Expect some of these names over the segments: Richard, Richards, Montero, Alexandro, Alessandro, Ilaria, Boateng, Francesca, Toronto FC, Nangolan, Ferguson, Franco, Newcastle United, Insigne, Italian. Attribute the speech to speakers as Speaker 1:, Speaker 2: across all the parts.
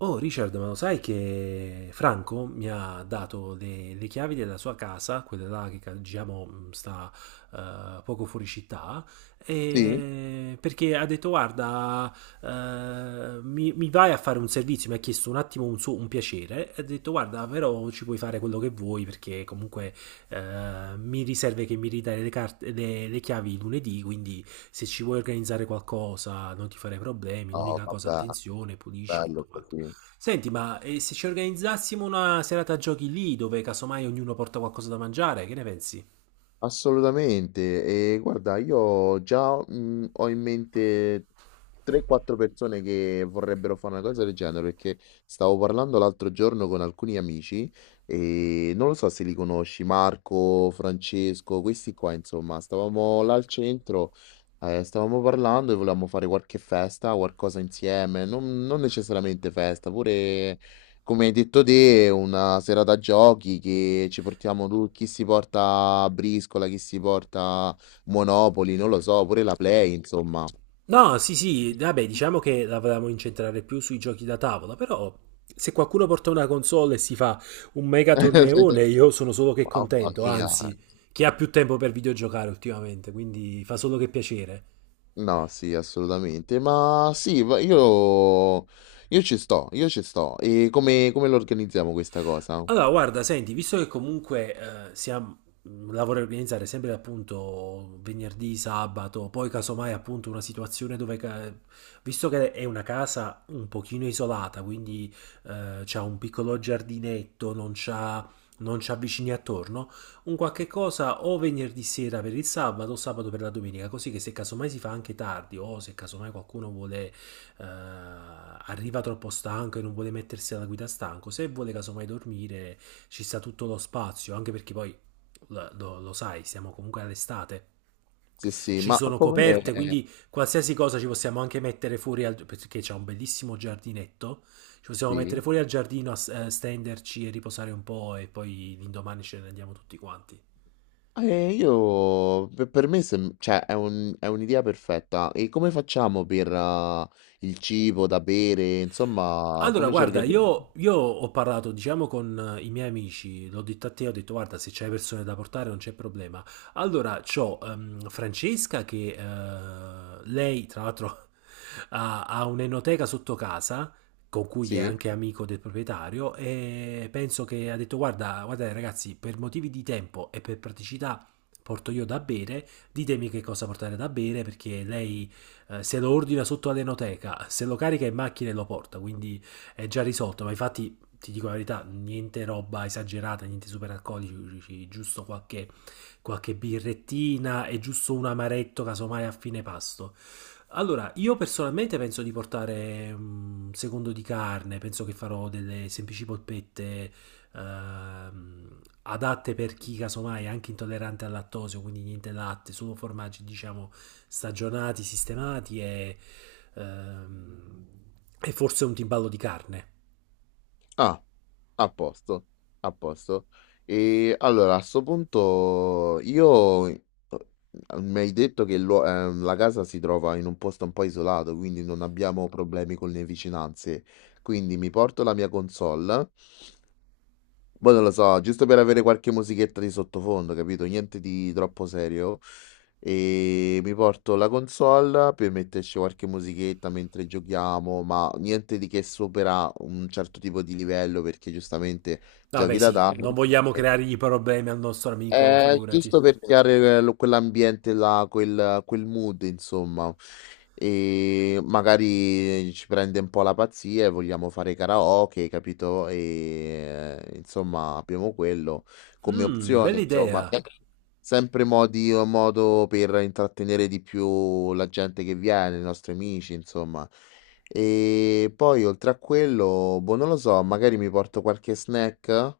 Speaker 1: Oh Richard, ma lo sai che Franco mi ha dato le chiavi della sua casa, quella là che diciamo sta poco fuori città,
Speaker 2: Sì?
Speaker 1: perché ha detto guarda, mi vai a fare un servizio, mi ha chiesto un attimo un piacere, e ha detto guarda, però ci puoi fare quello che vuoi perché comunque mi riserve che mi ridai le chiavi lunedì, quindi se ci vuoi organizzare qualcosa non ti farei problemi,
Speaker 2: Oh,
Speaker 1: l'unica cosa
Speaker 2: vabbè,
Speaker 1: attenzione, pulisci e tutto
Speaker 2: bello
Speaker 1: quanto.
Speaker 2: così.
Speaker 1: Senti, ma se ci organizzassimo una serata a giochi lì, dove casomai ognuno porta qualcosa da mangiare, che ne pensi?
Speaker 2: Assolutamente. E guarda, io già ho in mente 3-4 persone che vorrebbero fare una cosa del genere, perché stavo parlando l'altro giorno con alcuni amici e non lo so se li conosci, Marco, Francesco, questi qua, insomma, stavamo là al centro, stavamo parlando e volevamo fare qualche festa, qualcosa insieme, non necessariamente festa, pure. Come hai detto te, è una serata giochi che ci portiamo tu, chi si porta a briscola, chi si porta Monopoli, non lo so, pure la Play, insomma.
Speaker 1: No, sì, sì, vabbè, diciamo che la volevamo incentrare più sui giochi da tavola, però se qualcuno porta una console e si fa un mega torneone, io sono solo che
Speaker 2: Mamma
Speaker 1: contento,
Speaker 2: mia.
Speaker 1: anzi, chi ha più tempo per videogiocare ultimamente, quindi fa solo che piacere.
Speaker 2: No, sì, assolutamente. Ma sì, io ci sto, io ci sto. E come lo organizziamo questa cosa?
Speaker 1: Allora, guarda, senti, visto che comunque la vorrei organizzare sempre appunto venerdì, sabato, poi casomai appunto una situazione dove, visto che è una casa un pochino isolata, quindi c'ha un piccolo giardinetto, non c'ha vicini attorno, un qualche cosa o venerdì sera per il sabato o sabato per la domenica, così che se casomai si fa anche tardi o se casomai qualcuno vuole arriva troppo stanco e non vuole mettersi alla guida stanco, se vuole casomai dormire ci sta tutto lo spazio, anche perché poi lo sai, siamo comunque all'estate.
Speaker 2: Sì, sì,
Speaker 1: Ci
Speaker 2: ma
Speaker 1: sono
Speaker 2: come.
Speaker 1: coperte, quindi qualsiasi cosa ci possiamo anche mettere fuori al, perché c'è un bellissimo giardinetto. Ci possiamo
Speaker 2: Sì.
Speaker 1: mettere fuori al giardino, stenderci e riposare un po' e poi l'indomani ce ne andiamo tutti quanti.
Speaker 2: Io per me cioè, è un'idea perfetta. E come facciamo per il cibo da bere? Insomma,
Speaker 1: Allora,
Speaker 2: come ci
Speaker 1: guarda,
Speaker 2: organizziamo?
Speaker 1: io ho parlato, diciamo, con i miei amici, l'ho detto a te, ho detto, guarda, se c'hai persone da portare non c'è problema. Allora, c'ho Francesca che lei, tra l'altro, ha un'enoteca sotto casa, con cui è
Speaker 2: Sì?
Speaker 1: anche amico del proprietario, e penso che ha detto, guarda, guardate ragazzi, per motivi di tempo e per praticità porto io da bere, ditemi che cosa portare da bere, perché lei se lo ordina sotto all'enoteca, se lo carica in macchina e lo porta, quindi è già risolto, ma infatti ti dico la verità, niente roba esagerata, niente super alcolici, giusto qualche birrettina e giusto un amaretto casomai a fine pasto. Allora, io personalmente penso di portare un secondo di carne, penso che farò delle semplici polpette adatte per chi casomai è anche intollerante al lattosio, quindi niente latte, solo formaggi diciamo stagionati, sistemati ehm, e forse un timballo di carne.
Speaker 2: Ah, a posto, a posto. E allora, a sto punto, io mi hai detto che la casa si trova in un posto un po' isolato, quindi non abbiamo problemi con le vicinanze. Quindi mi porto la mia console. Boh, non lo so, giusto per avere qualche musichetta di sottofondo, capito? Niente di troppo serio. E mi porto la console per metterci qualche musichetta mentre giochiamo, ma niente di che supera un certo tipo di livello perché giustamente
Speaker 1: Vabbè,
Speaker 2: giochi da
Speaker 1: sì,
Speaker 2: tavolo.
Speaker 1: non vogliamo creargli problemi al nostro amico, figurati.
Speaker 2: Giusto per creare quell'ambiente là, quel mood, insomma. E magari ci prende un po' la pazzia e vogliamo fare karaoke, capito? E insomma, abbiamo quello come
Speaker 1: Mmm,
Speaker 2: opzione,
Speaker 1: bella idea.
Speaker 2: insomma, sempre modi o modo per intrattenere di più la gente che viene, i nostri amici, insomma. E poi oltre a quello, boh, non lo so, magari mi porto qualche snack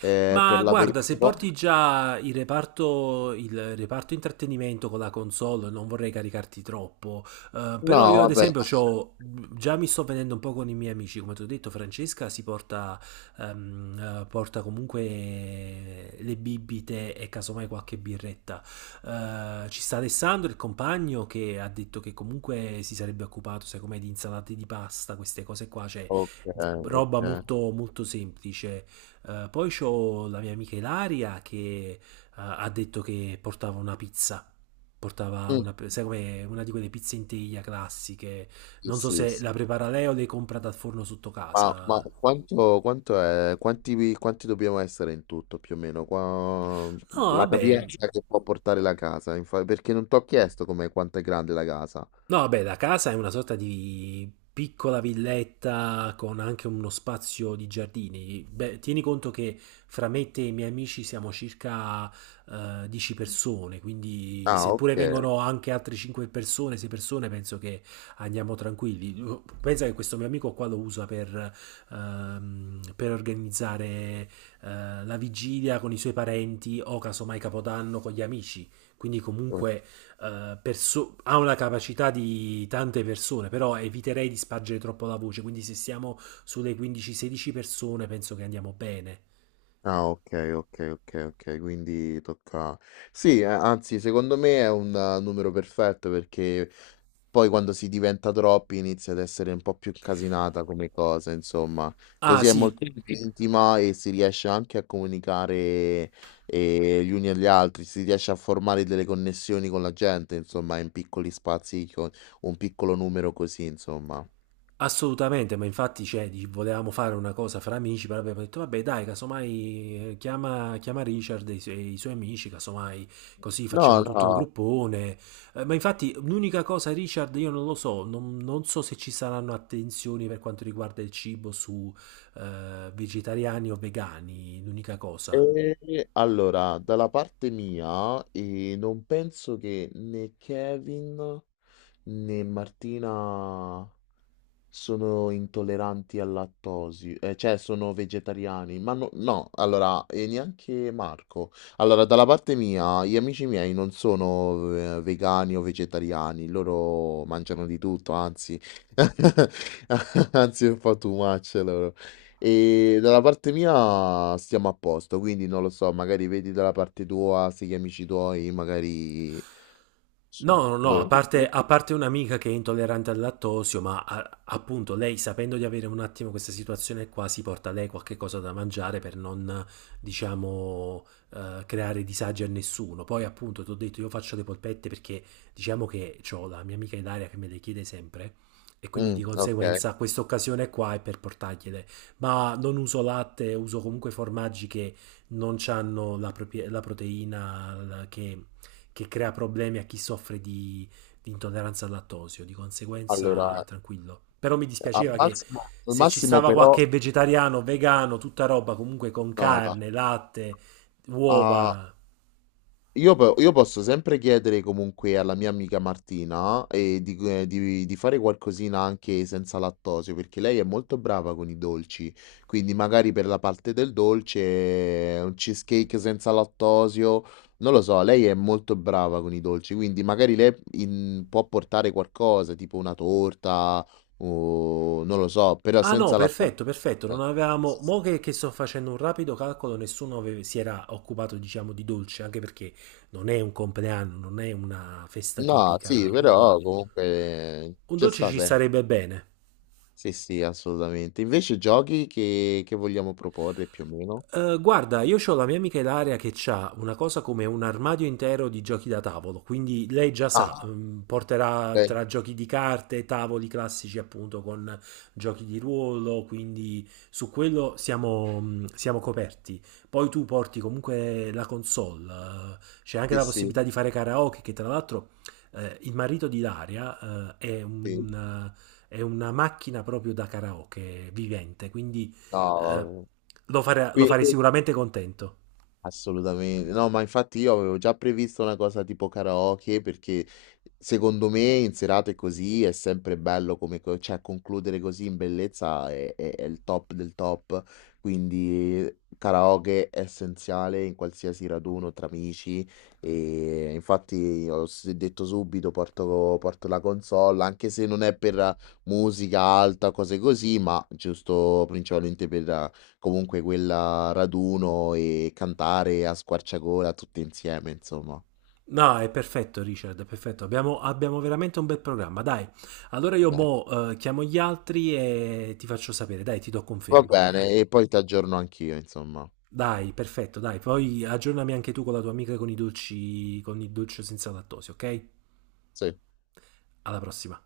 Speaker 2: per
Speaker 1: Ma guarda, se
Speaker 2: l'aperitivo.
Speaker 1: porti già il reparto intrattenimento con la console, non vorrei caricarti troppo.
Speaker 2: No,
Speaker 1: Però io, ad
Speaker 2: vabbè,
Speaker 1: esempio, già mi sto vedendo un po' con i miei amici. Come ti ho detto, Francesca si porta, porta comunque le bibite e casomai qualche birretta. Ci sta Alessandro, il compagno, che ha detto che comunque si sarebbe occupato, sai com'è, di insalate di pasta, queste cose qua, cioè
Speaker 2: ok, ok.
Speaker 1: roba molto semplice. Poi c'ho la mia amica Ilaria che ha detto che portava una pizza. Portava
Speaker 2: Mm,
Speaker 1: una, sai come una di quelle pizze in teglia classiche.
Speaker 2: sì,
Speaker 1: Non so
Speaker 2: sì,
Speaker 1: se la
Speaker 2: sì.
Speaker 1: prepara lei o le compra dal forno sotto
Speaker 2: Ma
Speaker 1: casa.
Speaker 2: quanto è, quanti dobbiamo essere in tutto più o meno? Qua,
Speaker 1: No,
Speaker 2: la
Speaker 1: vabbè.
Speaker 2: capienza che può portare la casa, perché non ti ho chiesto come, quanto è grande la casa.
Speaker 1: No, beh, la casa è una sorta di piccola villetta con anche uno spazio di giardini. Beh, tieni conto che fra me e te e i miei amici siamo circa 10 persone, quindi
Speaker 2: Ah,
Speaker 1: seppure
Speaker 2: ok.
Speaker 1: vengono anche altre 5 persone, 6 persone, penso che andiamo tranquilli. Pensa che questo mio amico qua lo usa per organizzare la vigilia con i suoi parenti o casomai Capodanno con gli amici. Quindi comunque ha una capacità di tante persone, però eviterei di spargere troppo la voce, quindi se siamo sulle 15-16 persone penso che andiamo bene.
Speaker 2: Ah, okay, okay, okay, okay, quindi tocca sì, anzi secondo me è un numero perfetto perché poi quando si diventa troppi inizia ad essere un po' più incasinata come cosa, insomma.
Speaker 1: Ah
Speaker 2: Così è
Speaker 1: sì.
Speaker 2: molto più, sì, intima e si riesce anche a comunicare gli uni agli altri, si riesce a formare delle connessioni con la gente, insomma, in piccoli spazi, con un piccolo numero così, insomma.
Speaker 1: Assolutamente, ma infatti cioè, volevamo fare una cosa fra amici, però abbiamo detto vabbè dai, casomai chiama Richard e i suoi amici, casomai così
Speaker 2: No,
Speaker 1: facciamo tutto un
Speaker 2: no.
Speaker 1: gruppone. Ma infatti l'unica cosa Richard, io non lo so, non so se ci saranno attenzioni per quanto riguarda il cibo su vegetariani o vegani, l'unica cosa.
Speaker 2: Allora, dalla parte mia, non penso che né Kevin né Martina sono intolleranti al lattosio, cioè sono vegetariani, ma no, no, allora, e neanche Marco. Allora, dalla parte mia, gli amici miei non sono vegani o vegetariani, loro mangiano di tutto, anzi, anzi, è un po' too much loro. E dalla parte mia stiamo a posto, quindi non lo so, magari vedi dalla parte tua, se gli amici tuoi, magari non so,
Speaker 1: No, no, no,
Speaker 2: loro-
Speaker 1: a parte un'amica che è intollerante al lattosio, ma appunto lei sapendo di avere un attimo questa situazione qua si porta lei qualche cosa da mangiare per non, diciamo, creare disagi a nessuno. Poi appunto ti ho detto io faccio le polpette perché diciamo che ho la mia amica Ilaria che me le chiede sempre e quindi
Speaker 2: Mm,
Speaker 1: di
Speaker 2: ok,
Speaker 1: conseguenza questa occasione qua è per portargliele. Ma non uso latte, uso comunque formaggi che non hanno la proteina che crea problemi a chi soffre di intolleranza al lattosio, di conseguenza
Speaker 2: allora.
Speaker 1: tranquillo. Però mi dispiaceva che
Speaker 2: Al
Speaker 1: se ci
Speaker 2: massimo
Speaker 1: stava
Speaker 2: però,
Speaker 1: qualche vegetariano, vegano, tutta roba comunque con
Speaker 2: no, no.
Speaker 1: carne, latte,
Speaker 2: Ah,
Speaker 1: uova.
Speaker 2: io posso sempre chiedere comunque alla mia amica Martina di fare qualcosina anche senza lattosio, perché lei è molto brava con i dolci, quindi magari per la parte del dolce un cheesecake senza lattosio, non lo so, lei è molto brava con i dolci, quindi magari lei può portare qualcosa, tipo una torta o non lo so, però
Speaker 1: Ah no,
Speaker 2: senza lattosio.
Speaker 1: perfetto, perfetto, non avevamo... Mo che sto facendo un rapido calcolo, nessuno aveva- si era occupato, diciamo, di dolce, anche perché non è un compleanno, non è una festa
Speaker 2: No, sì,
Speaker 1: tipica, quindi
Speaker 2: però comunque
Speaker 1: un
Speaker 2: ci
Speaker 1: dolce
Speaker 2: sta
Speaker 1: ci
Speaker 2: sempre.
Speaker 1: sarebbe bene.
Speaker 2: Sì, sì, assolutamente. Invece giochi che vogliamo proporre più o meno?
Speaker 1: Guarda, io ho la mia amica Ilaria che ha una cosa come un armadio intero di giochi da tavolo, quindi lei già sa,
Speaker 2: Ah,
Speaker 1: mm, porterà
Speaker 2: ok.
Speaker 1: tra giochi di carte, tavoli classici appunto con giochi di ruolo, quindi su quello siamo, mm, siamo coperti. Poi tu porti comunque la console, c'è anche
Speaker 2: Sì,
Speaker 1: la
Speaker 2: sì,
Speaker 1: possibilità di fare karaoke, che tra l'altro il marito di Ilaria
Speaker 2: sì.
Speaker 1: è una macchina proprio da karaoke vivente, quindi... eh,
Speaker 2: No,
Speaker 1: lo
Speaker 2: qui,
Speaker 1: farei sicuramente contento.
Speaker 2: assolutamente, no, ma infatti io avevo già previsto una cosa tipo karaoke perché secondo me in serate così è sempre bello cioè concludere così in bellezza è il top del top, quindi karaoke è essenziale in qualsiasi raduno tra amici e infatti ho detto subito porto la console anche se non è per musica alta, cose così, ma giusto principalmente per. Comunque quella raduno e cantare a squarciagola tutti insieme, insomma.
Speaker 1: No, è perfetto Richard, è perfetto. Abbiamo veramente un bel programma. Dai, allora io
Speaker 2: Dai,
Speaker 1: mo chiamo gli altri e ti faccio sapere. Dai, ti do
Speaker 2: va, ok,
Speaker 1: conferma, ok?
Speaker 2: bene, e poi ti aggiorno anch'io, insomma.
Speaker 1: Dai, perfetto, dai. Poi aggiornami anche tu con la tua amica con i dolci, con il dolce senza lattosio, ok?
Speaker 2: Sì.
Speaker 1: Alla prossima.